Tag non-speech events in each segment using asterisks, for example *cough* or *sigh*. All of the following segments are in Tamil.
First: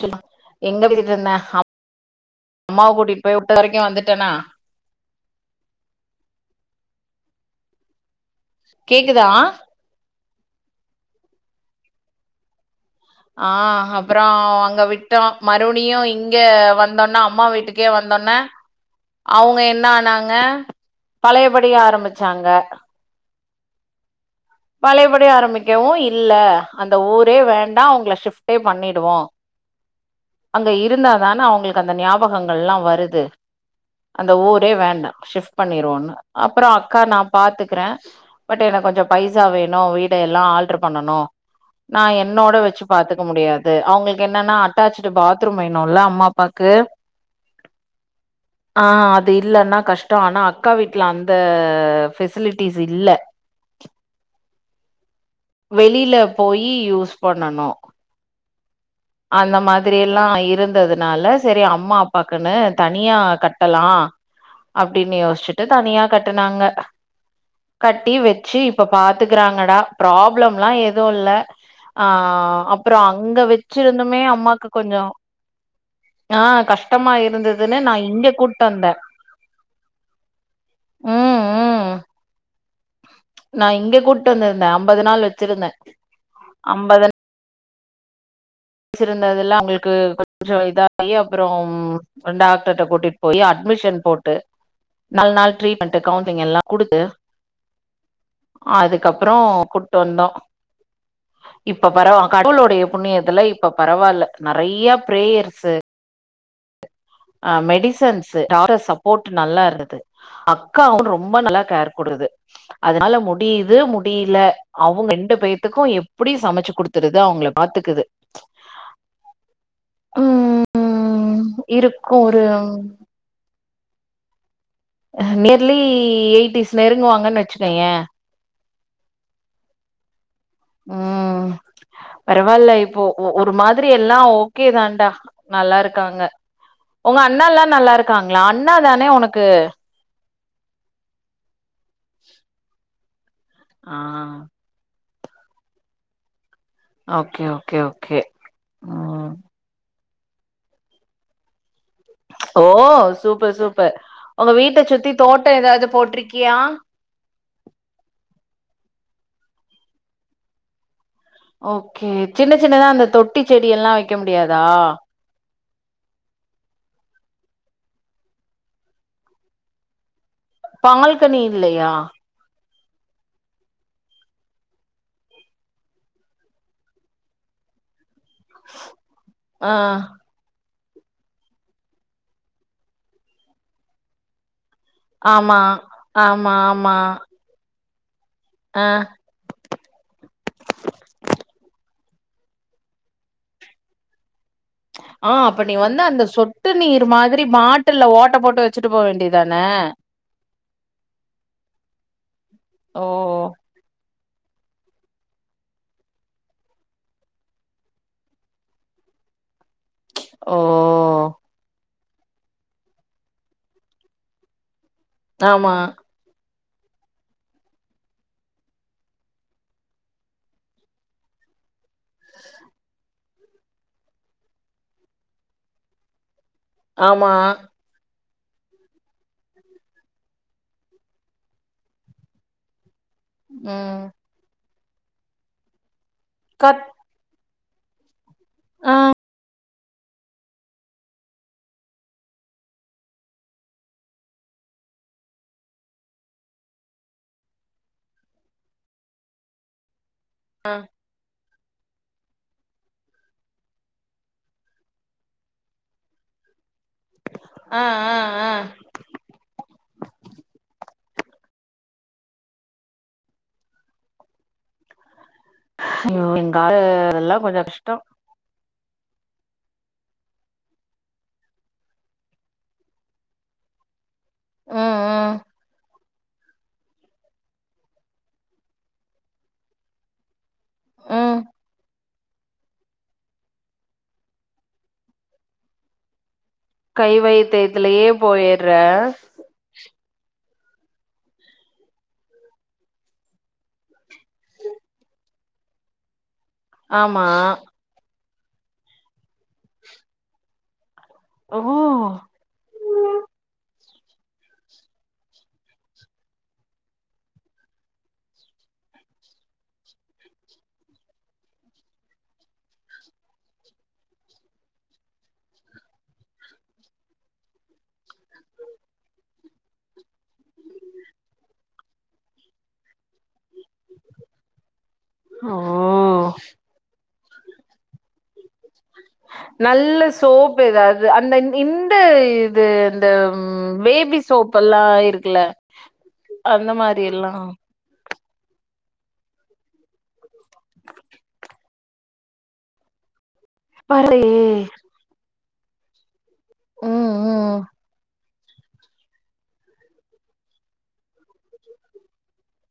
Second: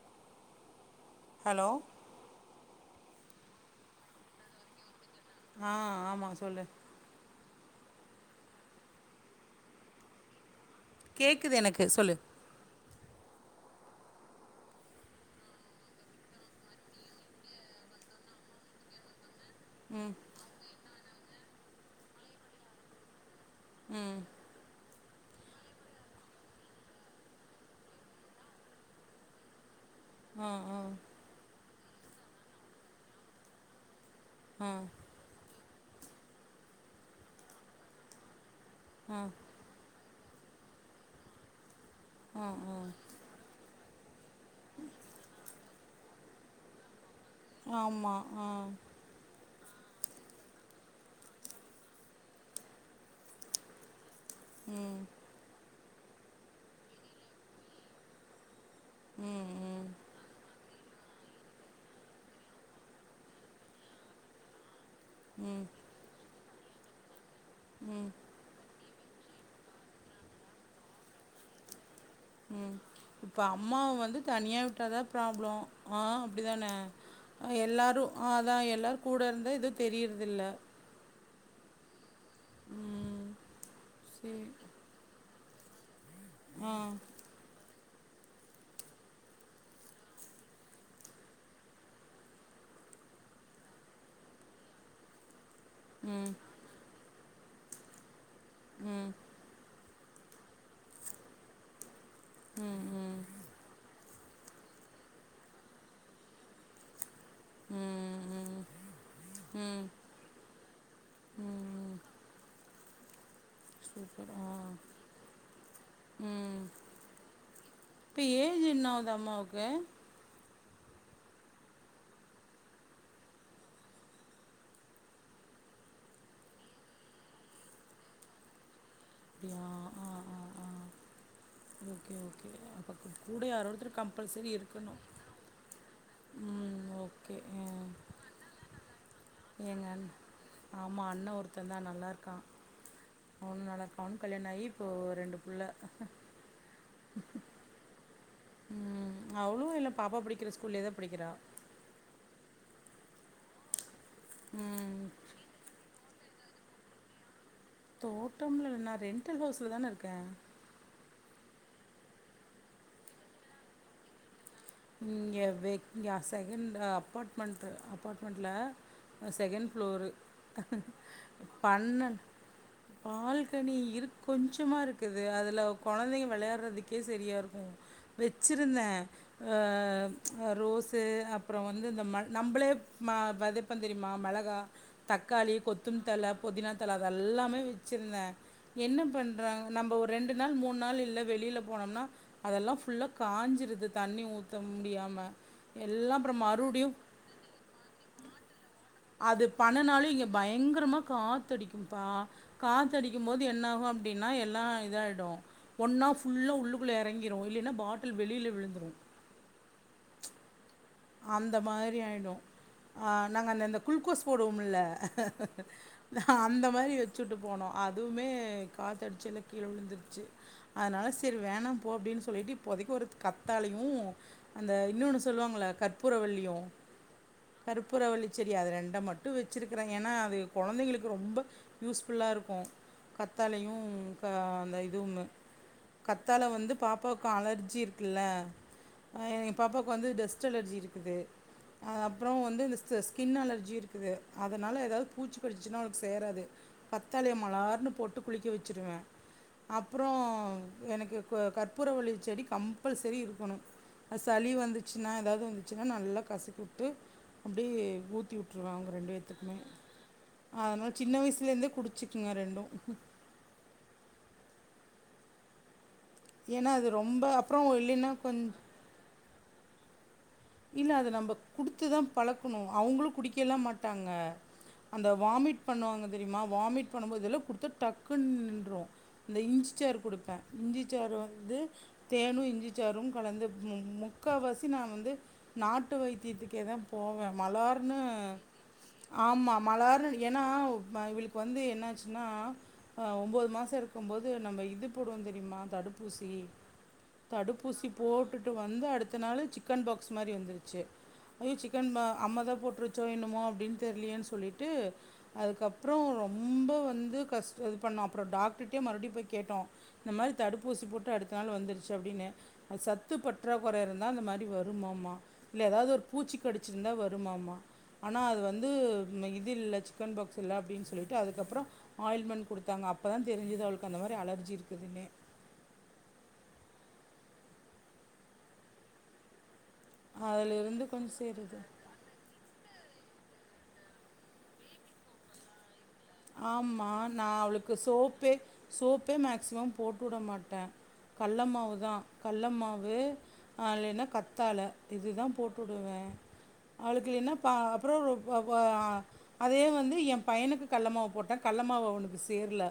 சொல் எங்க பேசிட்ருந்தே ஹலோ அம் அம்மாவ கூட் இப்ப உட்ட வரைக்கு வந்துட்டனா ஆ ஆமா சொல்லு கேக்குதா கேக்குது எனக்கு சொல்லு ஆ அப்றோ அங்க விட்டோ மறுபடியு இங்க வந்தொன்ன அம்மா வீட்டுக்கே வந்தொன்ன அவுங்க என்ன ஆனாங்க பழையபடி ஆரம்பிச்சாங்க ம் பழையபடி ஆரம்பிக்கவு இல்ல அந்த ஊரே வேண்டா அவுங்கள ஷிஃப்ட்டே பண்ணிடுவோ ஆ அங்க ஆ இருந்தா தான அவங்களுக் கு அந்த ஞாபகங்கள்லா வருது அந்த ஆ ஊரே வேண்டா ஷிஃப்ட் பண்ணிருவோன்னு அப்றோ அக்கா நா பாத்துக்குறே பட் எனக் கொஞ்சோ ஆ பைசா வேணு வீ ட்டையெல்லா ஆல்டர் பண்ணனு நா ஆ என்னோட ஆ வெச்சு பாத்துக்க முடியாது அவுங்களுக் என்னனா அட்டாச் டு பாத்ரூம் வேணுல்ல அம்மா அப்பாக்கு ஆ அது இல்லன்னா கஷ்ட ஆனா அக்கா வீட்ல அந்த ஃபெசிலிட்டிஸ் இல்ல ம் வெளில போயி யூஸ் பண்ணனு ம் அந்த ம் மாதிரி எல்லா இருந்தது னால சரி அம்மா அப்பாக்குனு தனியா கட்டலா அப்டின்னு யோசிச்ட்டு ம் தனியா கட் ட்டு நாங்க கட்டி வெச்சி இப்ப பாத்துக்குறாங்கடா ப்ராப்ளம்லா எதுவு இல்ல ஆ ம் அப்புறோ இப்ப அங்க வெச் அம்மாவ வந்து தனியா விட்டா தா ப்ராப்ளோம் ஆ அப்டி தானே கஷ்டமா ஆ இருந்ததுன்னு நா எல்லாரு இங்க கூட்டு அதான் வந்த எல்லாரு கூட இருந்தா இது தெரியிரதில்ல ம் ம் நா இங்க கூட்டு சேரி வந்துருந்தே அம்பது நாள் வெச் ச்சிருந்த ஆ அம்பதுந் ச்சு இருந்ததெல்லா அவ்ங்குளுக்கு கொஞ்சோ இதாயி அப்புறோம் அ டாக்டர்ட கூட்டிட் போய் அட்மிஷன் போட்டு நல் நாள் ட்ரீட்மென்ட்டு ம் கவுசிலிங் எல்லா குடுத்து ம் அதுக்கப்புறோ குட் ட்டு வந்தோ இப்போ வரவா ம் கடவுளுடைய ம் புண்ணியத்துல இப் பரவால்ல நெறையா பிரேயர்ஸு அ மெடிசன்ஸ் ம் டாக்டர் சப்போர்ட் நல்லா ம் ம் இருதுது அக்காவு ரொம்ப நல்லா கேர் ம் குட்ருது அதுனால முட் டியுது சூப்பர் முடியில ஆ அவுங்க ரெண்டு பேத்துக்கு எப்புடி ம் சமச்சு குடுத்துருது அவங்கள பாத்துக்குது இப்ப ஏஜ் என்ன ஆவுது அம்மாவுக்கு ம் ம் இருக் ஒரு நியர்லி எயிட்டிஸ் நெருங்குவாங்கன்னு வச்சுக்கோயே அப்டியா ஆ ஆ ம் ஓகே ஓகே பரவாயில்ல அப்போ இப்போ கூட ஒரு யாரோ மாதிரி ஒருத்தர் எல்லா கம்பல்சரி ஓகே இருக்கணு தான்டா நல்லா இருக்கா ங்க ம் உங்க ஓகே அண்ணா எல்லா ஆ நல்லா இருக்காங்களா அண்ணா தானே உனக்கு எங்க அண் ஆமா அண்ணா ஒருத் தேந்தா நல்லா இருக்கா அவனு நல்லா ஆ இருக்கா அவனுக்கு கல்யாணோ ஆயி இப்போ ரெண்டு பிள்ள ஓகே ஓகே ஓகே ம் அவ்ளு இல்ல பாப்பா படிக்கிற ஸ்கூல்லயேதா படிக்கிறா ஓ சூப்பர் சூப்பர் உங்க வீட்ட ம் சுத்தி தோட்டோ ஏதாவது போட்ருக் யா தோட்டம்லா இல்ல நா ரென்டல் ஹவுஸ்லதான இருக்கே ஓகே சின்ன சின்னதா அந்த தொட்டி செடி எல்லா வைக்க முடி யாதா இங்கயா செகண்ட்டு அப்பார்ட்மெண்ட்டு அப்பார்ட்மெண்ட்டுல செகண்ட் ஃப்ளோரு பால்கனி இல்லயா பண்ணல் பால்கனி இருக் கொஞ்சோமா இருக்குது அதுல கொழந்தைங்க வெளையாடுறதுக்கே செரியாருக்கும் வெச்சிருந்தேன் ஆஹ் ரோசு அப்புறோ வந்து இந்த ம நம்பளே ம வெதைப்ப தெரியுமா மெளகா தக்காளி ஆமா கொத்தும் தழ ஆமா புதினா தழ ஆமா அதெல்லாமே சின்ன ஆ என்ன பண்றாங்க நம்ம ஒரு ரெண்டு நாள் மூணு நாள் இல்ல வெளில போனோம்னா அதெல்லா ஃபுல்லா காஞ்சிருது தண்ணி ஊத் ஆஹ் அப்ப நீ வந்து அந்த சொட்டு மறுபடியும் நீர் மாதிரி பாட்டுல்ல ஓட்ட போட்டு வச்சுட்டு போ அது வேண்டியதான பண்ணனாலு இங்க பய ங்கரமா காத்தடிக்கும்பா ஓ காத்தடிக்கும் போது என்ன ஆகு அப் படின்னா எல்லா இதாயுடு ஒன்னா ஃபுல்லாக உள்ளுக்குள்ளே இறங்கிரு இல்லைன்னா பாட்டில் வெளில விழுந்துரு ஓ அந்த மாரி ஆயி ரு அ நாங்க அந்த அந்த குலுகோஸ் போடுவோம்ல்ல ஆமா நா அந்த மாரி வச்சுட்டு போனு அதுமே காத்தடிச்சு எல்லா கீழே விழுந்துருச்சி அதனால சரி வேணாம் போ அப்படின்னு சொல்லிட்டு இப்போதைக்கு ஒரு கத்தாலையு அந்த இன்னொன்னு சொல்லுவாங்கல்ல கற்பூரவள்ளியு ஆமா சரி அது ரெண்ட மட்டு வச்சிருக்கறே ஏனா அது கொழந்தைங்களுக்கு ரொம்ப யூஸ்ஃபுல்லா இருக்கு கத்தாலையு ம் க அந்த இதுமூ கத்தால வந்து கத் பாப்பாக்கு அலர் குச்சி இருக்குல்ல அ பாப்பாக்கு வந்து டஸ் டு அலர்ஜி இருக்குது அது அப்புறோ வந்து இஸ் இந்த ஸ்கின் அலர்ஜி இருக்குது அதனால ஏதாது பூச்சி கடுச்சிசுன்னா அவளுக்கு சேராது கத்தாழைய மலார்னு போட்டு குளிக்க வச்சுருவே அப் அப்பறோ எனக்கு உ கத் கற்பூரவள்ளி செடி கம்பல்சரி இருக்கணு அ சளி வந்துச்சு னா ஏதாது வந்துச்சுன்னா நல்லா கசக்கி விட்டு ஆ அப்டியே ஆ ஊத்தி ஆ விட்ருவே அவங்க ரெண்டு பேத்துக்குமே அத மாரி சின்ன வயசுலருந்தே குடுச்சுக்குங்க ரெண்டு ஐயோ எங்க *unintelligible* ஏன்னா அது ரொம்ப அதெல்லா கொஞ்ச அப்புறம் கஷ்டம் இல்லைன்னா கொஞ்சம் இல்ல அது நம்ம குடுத்து தா பழக்கணு அவங்களு குடிக்கெல்லா மாட்டாங்க ம் அந்த ம் வாமிட் பண்வாங்க தெரிமா வாமிட் பண்ணும் போது எல்லா குடுத்துட் டக்குனு நின்றும் இந்த இஞ்ச்சாறு குடுப்பே இஞ்சிச்சாறு ம் வந்து தேனும் இஞ்சிச்சாரும் கலந்து மு முக்கா வாசி நா வந்து நாட்டு வைத்தியத்துக் கே தா கை போவேன் மலார்ன்னு வைத்தியத்திலயே போயிர்ற ஆமா மலார்ன்னு ஏன்னா அவ் ம இவுளுக்கு வந்து என்னாச்சுன்னா அ ஒம்போது மாசம் இருக்கும்போது நம்ப இது போடுவோம் தெரியுமா தடுப்பூசி ஆமா தடுப்பூசி போட் டுட்டு வந்து அடுத்த நாளு சிக்கன் பாக் ட்ஸ் மாரி வந்துருச்சு ஐயோ ஓ சிக்கன் பா அம்மா தா போட்ருச்சோ என்னுமோ அப்புடின் தெர்லயேன் சொல்லிட்டு அதுக்கப்ற ரொம்ப வந்து கஷ்ட இது பண்ணோ அப்பற டாக்டர்ட்டயே மறுபடி போய் கேட்டோ இந்த மாரி தடுப்பூசி போட்டு அடுத்த நாள் வந்திருச்சு அப்டின்னு அது சத்து பற்றாக்குற இருந்தா இந்த மாரி வரு ம்மாமா இல்ல ஏதாது ஒரு பூச்சி கடிச்சிருந்தா வரும்மாமா ஆனா அது வந்து ம் இது இல்ல சிக்கன் பாக்ஸ் இல்ல அப்டின்னு சொல்லிட்டு அதுக்கப்புற ஆயின்மென்ட் குடுத்தாங்க அப்பதா தெரிஞ்சுது அவளுக்கு அந்த மாரி அலர்ஜி இருக்குதுன்னே ஓ நல்ல சோப் அதுலேருந்து எதாது கொஞ்சம் அந்த சேருது இன்டு இது இந்த பேபி சோப் எல்லா இருக்குல ஆமா நா அவளுக்கு சோப் பே சோப்பே மேக்சிமம் போட்டுட மாட்ட கல்ல மாவுதா கல்ல மாவு ஆ இல்லினா பரவாலயே கத்தாழ இதுதா போட் டுடுவ அவளுக் ம் இல்லினா பா ம் அப்புற ரொ வ வ அதே வந்து எம் பையனுக்கு கல்ல மாவு போட்ட கல்ல மாவு அவுனுக்கு சேர்ல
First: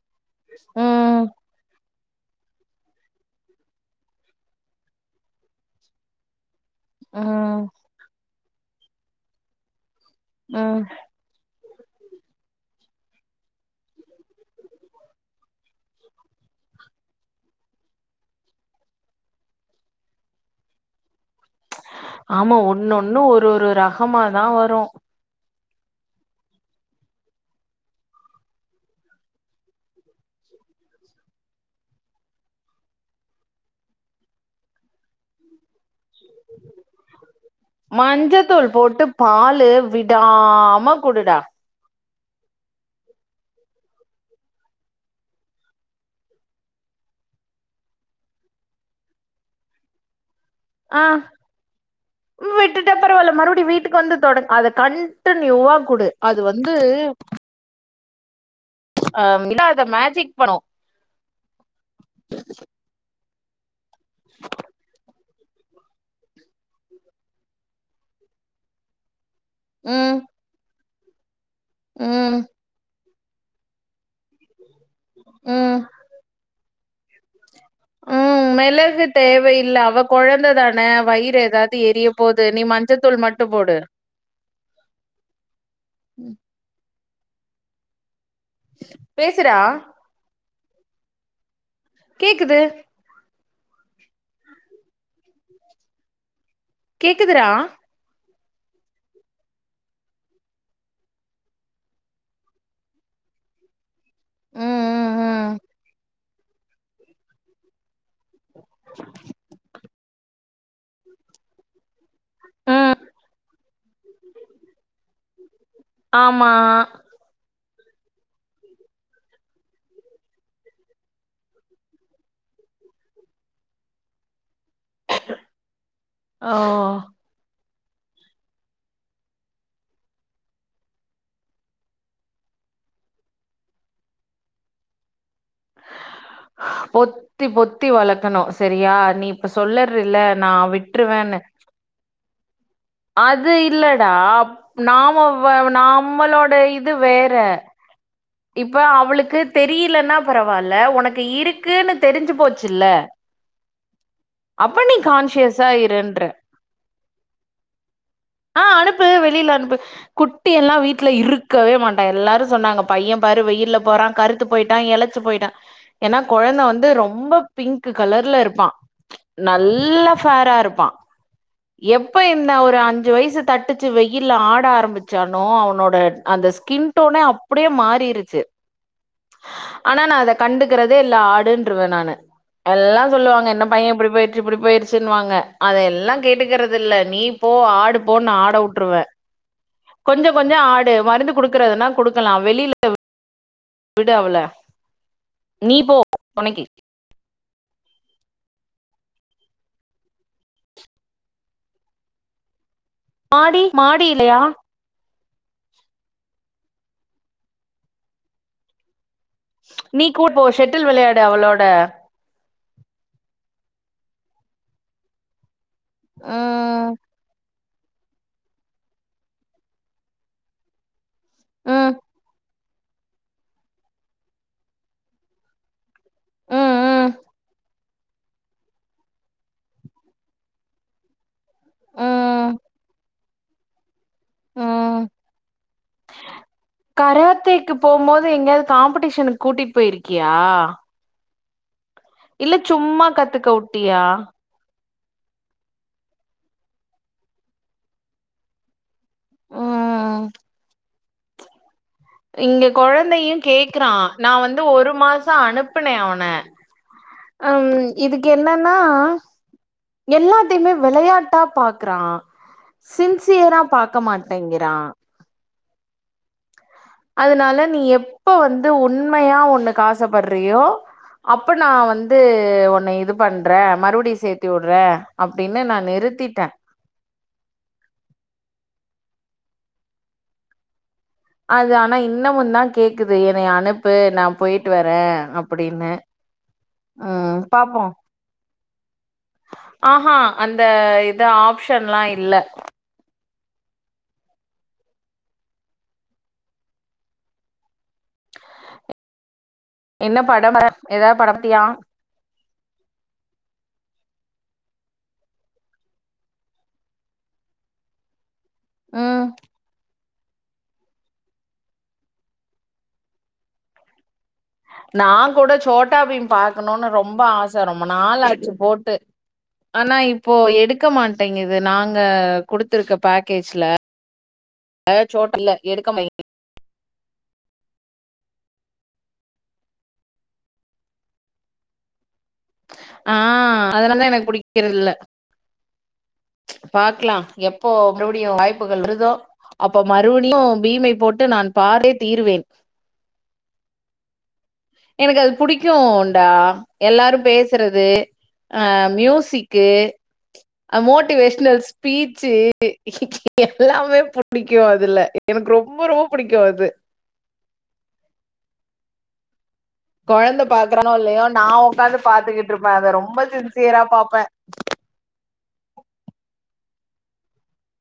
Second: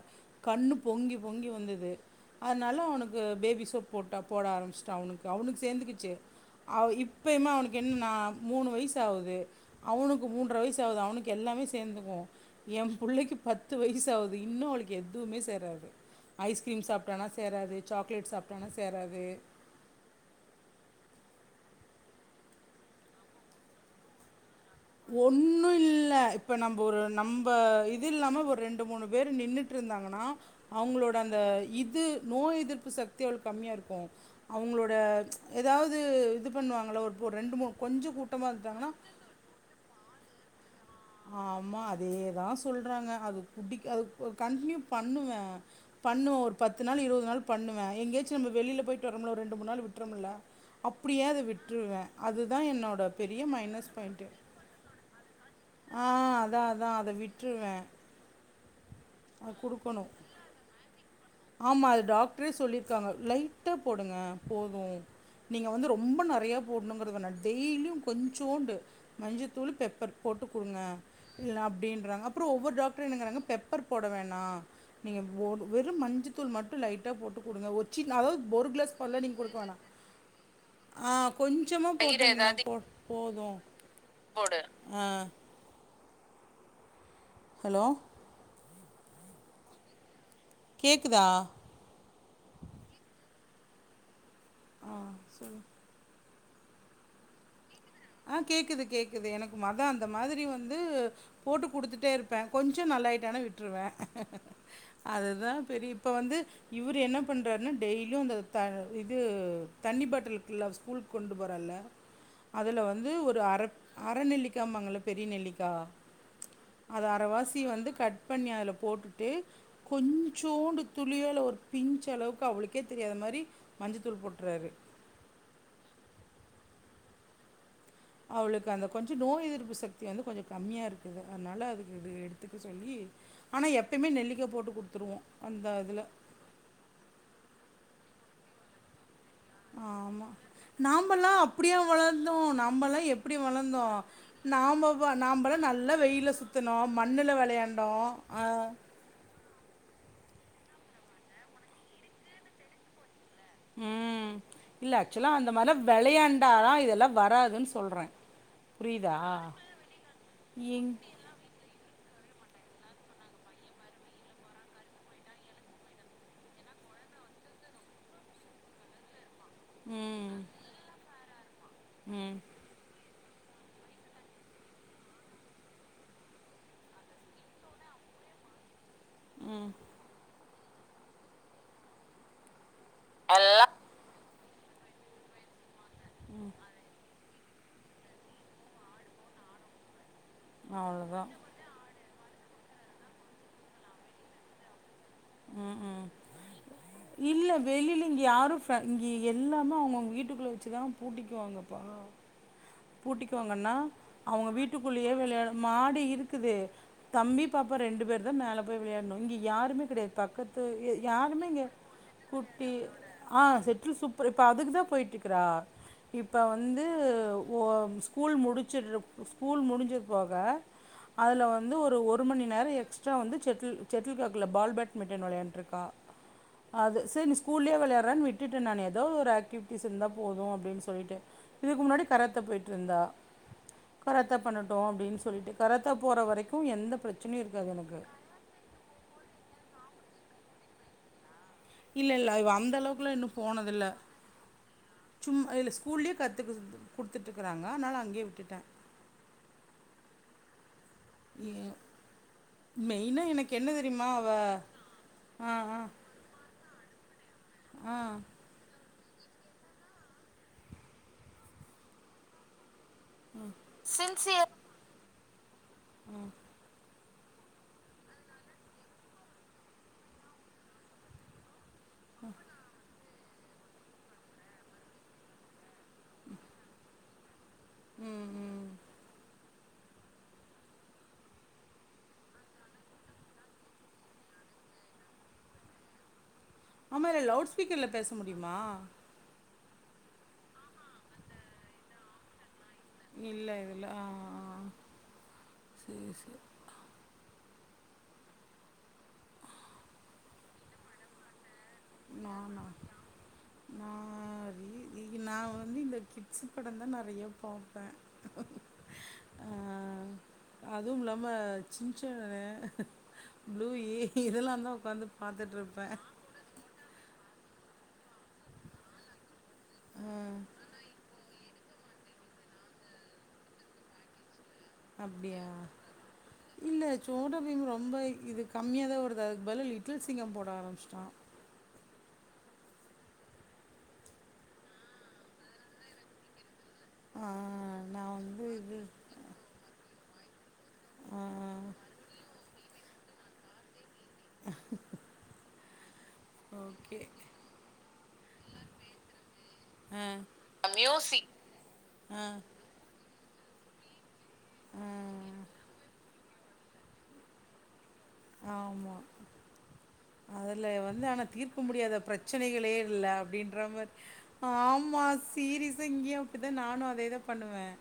கண்ணு பொங்கி ம் பொங்கி வந்துது அதனால அவனுக்கு பேபி சோப் போட்ட போட ஆரம்பிச்ட்ட அவனுக்கு அவனுக்கு சேந்துக்குச்சு அவ இப்பயுமே ம் அவனுக்கு என்னனா மூணு வயசு ஆவுது அவனுக்கு மூன்ற வயசு ம் ஆவுது அவனுக்கு எல்லாமே சேந்துக்குவோ என் புள்ளைக்கு பத்து வயசாவுது இன்னும் அவளுக்கு எதுவுமே சேராது ஐஸ்கிரீம் சாப்ட்டானா சேராது சாக்லேட் சாப்ட்டானா சேராது ஆமா ஒன்னொண்ணு ஒரு ஒரு ரகமாதா வர் ஒன் ன்னும் இல்ல இப்ப நம்போ ஒரு நம்ப இது இல்லாம ஒரு ரெண்டு மூணு பேர் நின்னுட்ருந்தாங்கன்னா அவுங்களோட அந்த இது நோய் எதிர்ப்பு சக்தி அவளுக்கு கம்மியா இருக்கும் அவங்ளோட எதாவ்த் து இது பண்ணுவாங்கல்ல ஒரு போ ரெண்டு மூணு கொஞ்சம் கூட்டமா மஞ்சத்தூள் இருந்துட்டாங்கன்னா போட்டு பாலு விடாம குடுடா ஆமா அத் தேதா சொல்றாங்க அது குடிக் அது ஒ கண்டின்யூ பண்ணுவேன் பண்ணுவேன் ஒரு பத்து நாள் இருவது நாள் பண்ணுவேன் எங்கேயாச்சும் நம்ம வெளில போய்ட்டு வரோம்ல ஒரு ரெண்டு மூணு நாள் விட்றோமில்ல ஆ அப்டியே அத விட்ருவே அதுதா விட்டுட்டா என்னோட பரவால்ல பெரிய மைனஸ் பாய்ண்ட்டு நியூவா குடு அது வந்து விட்டுருவேன். அஹ் அது விடாத குடுக்கணும். மேஜிக் பணு ஆமா அது டாக்ட்ரே சொல்லிர்க்காங்க லைட் ட்டா போடுங்க போதூ நீங்க வந்து ரொம்ப நெறையா போடணுங்றதுனா டெய்லியு கொஞ்சோண்டு மஞ்சத் தூளு பெப்பர் ம் போட்டு குடுங்க இல்ல அப்டின்றாங்க ம் அப்றொ ஒவ்வொரு டாக் ரு என்னங்குறாங்க பெப்பர் போட வேணா நீங்க போடு ம் வெறும் மஞ் தூள் மட்டு லைட்டா போட்டுக் குடுங்க ஒச்சின் ம் அதாவ்து ஒரு க்ளாஸ் மிளகு பால்ல நீங்க குடுக்க வேணா தேவையில்ல அவ கொழந்த தான ஆஹ் வயிறு ஏதாவது கொஞ்சமா எரிய போது நீ மஞ்சத்தூள் மட்டு போது போடு போது அஹ் ஹலோ பேசுறா கேக்குதா கேக்குது ஆஹ் சேர் கேக்குதுறா ஆஹ் கேக்குது கேக்குது எனக்கு மத அந்த மாதிரி வந்து போட்டு குடுத்துட்டே இருப்பே கொஞ்சொ நல்லாயிட்டான விட்டுருவே ம் ம் அதுதா ம் பெரி இப்ப வந்து இவ்ரு என்ன பண்றாருனா டெய் லு இந்த த இது தண்ணி பாட்டில்க்குள்ள அவ ஸ்கூலுக் கொண்டு போறால்ல அதில ம் வந்து ஒரு அரக் அரநெல்லிக்காம்பாங்கள பெரிய நெல்லிக்கா ஆமா அத அரவாசி வந்துக் கட் பண்ணி அதுல போட்டுட்டு கொஞ்சோண்டு துளியோ ஒரு பிஞ்ச அளவுக்கு அவளுக்கே தெரியாத மாரி மஞ்ச தூள் போட்றாரு ஆஹ் அவளுக்கு அந்த கொஞ்சொ நோய் எதிர்ப்பு சக்தி வந்து கொஞ்சொ கம்மியா இருக்குது அன்னால அதுக்கு இது எடுத்துக்க சொல்லி ஆனா எப்பயுமே நெல்லிக்கா போட்டு குடுத்துருவோ பொத்தி பொத்தி வளத் க்கணு செரியா நீ இப்ப சொல்லறில்ல நா விட்ருவேனு ந்தோ நா ம்மல்லா எப்டி வளர்ந்தோ நாம்பவ்வா நாம வ நாம்பலா நல்லா வெயில்ல நம்மளோட சுத்துனோ இது மண்ணுல வேற வெளையாண்டோ இப்ப அவளுக்கு தெரியலன்னா பரவால்ல ஒனக்கு இருக்கூனு தெரிஞ்சு போச்சில்ல ம் அப்ப நீ இல்லை ஆக்சுவலாக அந்த கான்சியஸா மாதிரிலாம் இருன்ற விளையாண்டாலாம் இதெல்லாம் வராதுன்னு சொல்கிறேன் ஆஹ் அனுப்பு புரியுதா வெளியில அனுப்பு குட்டி எல்லா இங் வீட்ல இருக்கவே மாட் க எல்லாரு சொன்னாங்க பையம்பாரு வெயில்ல போறா கருத்து போயிட்டா இலச்சு போயிட்டா ஏனா கொழந்த வந்து ரொம்ப பிங்க்கு கலர்ல இருப்பா நல்லா ம் ஃபேரா இருப்பா எப்ப ம் இந்த ஒரு அஞ் அஞ்சு வயசு தட்டுச்சு வெயில ஆட ஆரம்பிச்சானோ அவனோட அந்த ஸ்கின் டோனே அப் ப்புடியே மாறிருச்சு ம் ஆனா நா அத கண்டுக்கறதே இல்ல ஆடுன்றுவே நானு எல்லா சொல்லுவாங்க என்ன எல்லாம் பைய இப்புடி போயிட் இப்பிடி போயிருச்சுன்வாங்க அத எல்லா கேட்டுக்கறது இல்ல நீ போ ஆடு போ நா ஆட உட்ருவ கொஞ்ச கொஞ்ச ஆடு அவ்வளோதான் மருந்து குடுக்கறதுனா குடு க்கலா வெளில விடு அவள நீ ம் போ ம் தொணைக்கி இல்ல வெளில இங்க யாரு ஃப் இங்க எல்லாமே அவங்கவுங்க வீட்டுக்குள்ள வெச்சுதா பூட்டிக்குவாங்கப்பா மாடி பூட்டிக்குவாங்கனா மாடி இல்லையா அவங்க வீட்டுக்குள்ள யே வெளையாடு மாடி இருக்குது தம்பி பாப்பா ரெண்டு பேர்தா மேல போய் விளையாடணு இங்க யாருமே நீ கெடையாது கூட போ பக்கத்து ஷெட்டில் இ வெளையாடு யாருமே அவளோட இங்க கூட் இ ஆ ஷெட்டில் சூப்பர் இப்ப அதுக்குதா போயிட்ருக்குறா இப்ப வந்து ம் ஓ ஸ்கூல் முடிச்சுரு ஸ்கூல் முடிஞ்சது போக அதுல வந்து ம் ஒரு ஒரு மணி நேர எக் ஸ்ட்ரா வந்து செட்டில் செட்டில் கார்க் இல்ல பால் பேட்மிட்டன் வெளையாண்ட்ருக்கா ம் அது ம் செரி நீ ஸ்கூல்லயே வெளயாடு றன் விட்டுட்ட நானு எதோ ஒரு ஆக்டிவிட்டிஸ் இருந்தா போது அப்டின் சொல்ட்டு இதுக்கு முன்னாடி ம் கரத்தே பண்ணட்டு ம் அப்டின் சொல்ட்டு கராத்தா போற வரைக்கு எந்த பிரச்சனையு கராத்தேக்கு இருக்காது எனக்கு கியா இல்லை இல்லை இவ இல்ல அந்த சும்மா கத்துக்க வுட்டியா சும் இல்ல ஸ்கூல்லயே கத்து குடு குடுத்துட்ருக்கறாங்க அதனால அங்கயே விட்டுட்டே ஆ ஏ இங்க கொழந்தையு கேக்கறா அவ நா வந்து ஒரு மாச ஆ ஆ அனுப்புனே அவன ம் ஆ இதுக்கு என்னன்னா எல்லாத்தைமே வெளையாட்டா பாக்கறா சின்சியரா பாக்க மாட்டேங்கிறா ம் அதனால நீ எப்ப வந்து உண்மையா ஒண்ணுக்கு ஆசைப்படுறியோ அப்ப நா வந்து உன்ன இது பண்றே மறுபிடியு சேத்தி வுட்றே அப்டின்னு நான் நிறுத்திட்டேன் உம் ஹும் அது ஆனா இன்னமு தான் கேக்குது என்னய அனுப்பு நான் போயிட்டு வரேன் அப்படின்னு ஆமா இதுல ம் லவுட் பாப்போ ஸ்பீக்கர்ல பேச முடியுமா ஆஹா அந்த இத ஆப்ஷன்ல்லாம் இல்ல இல்ல இல்ல ஆ சரி சரி என்ன படம எதாது *inaudible* பாத்தியா நானா நான் இ இ நா வந்து கிட்ஸ் படம் தான் நெறைய பாப்பேன் உம் அதுவும் இல்லாம சின்சானு ப்ளூயி இதெல்லாந்தா உக்காந்து நா கூட பாத்துட்ருப்பே சோட்டாபீம் பாக்கணுனு ரொம் ரொம்ப ஆச ரொம்ப நாள் ஆச்சு போட்டு ஆனா ஆ இப்போ எடுக்க மாட்டேங்குது நாங்க குடுத்துருக்க பேக்கேஜ்ல அ சோட் அப்டியா இல்ல எடுக்க *inaudible* இல்ல சோட்டபீம் ரொம்ப இது கம்மியா தான் ஓடுது அதுக்கு பதில் லிட்டில் சிங்கம் போட ஆரம்பிச்சுட்டா ஆஹ் அதலாலதா எனக்கு புடிக்கிறதில்ல ச் பாக்கலாம் ஆ எப்போ நா மறுபடியும் வந்து இது வாய்ப்புகள் வருதோ அப்ப மறுபடியும் பீமை போட்டு ஆ நான் பாரே தீருவேன் க்யோன் பா ஓகே எல்லாரும் பேசுறது ஆஹ் மியூசிக் க்கு ஆ மியூசிக் மோட்டிவேஷனல் ஆ ஸ்பீச்சு எல்லாமே புடிக்கும் ஆ அதுல எனக்கு ரொம்ப ரொம்ப புடிக்கு அது ஆமா கொழந்த அதுல பாக்குறானோ வந்து இல்லையோ, ஆனா நான் தீர்க்க முடியாத உக்காந்து பாத்துக்கிட்டு பிரச்சனைகளே இருப்பேன். அத இல்ல ரொம்ப அப்டின்ற சின்சியரா மாரி பாப்பேன். ஆமா சீரிசா இங்கயு அப்டிதா நானு அதேதா பண்ணுவேன்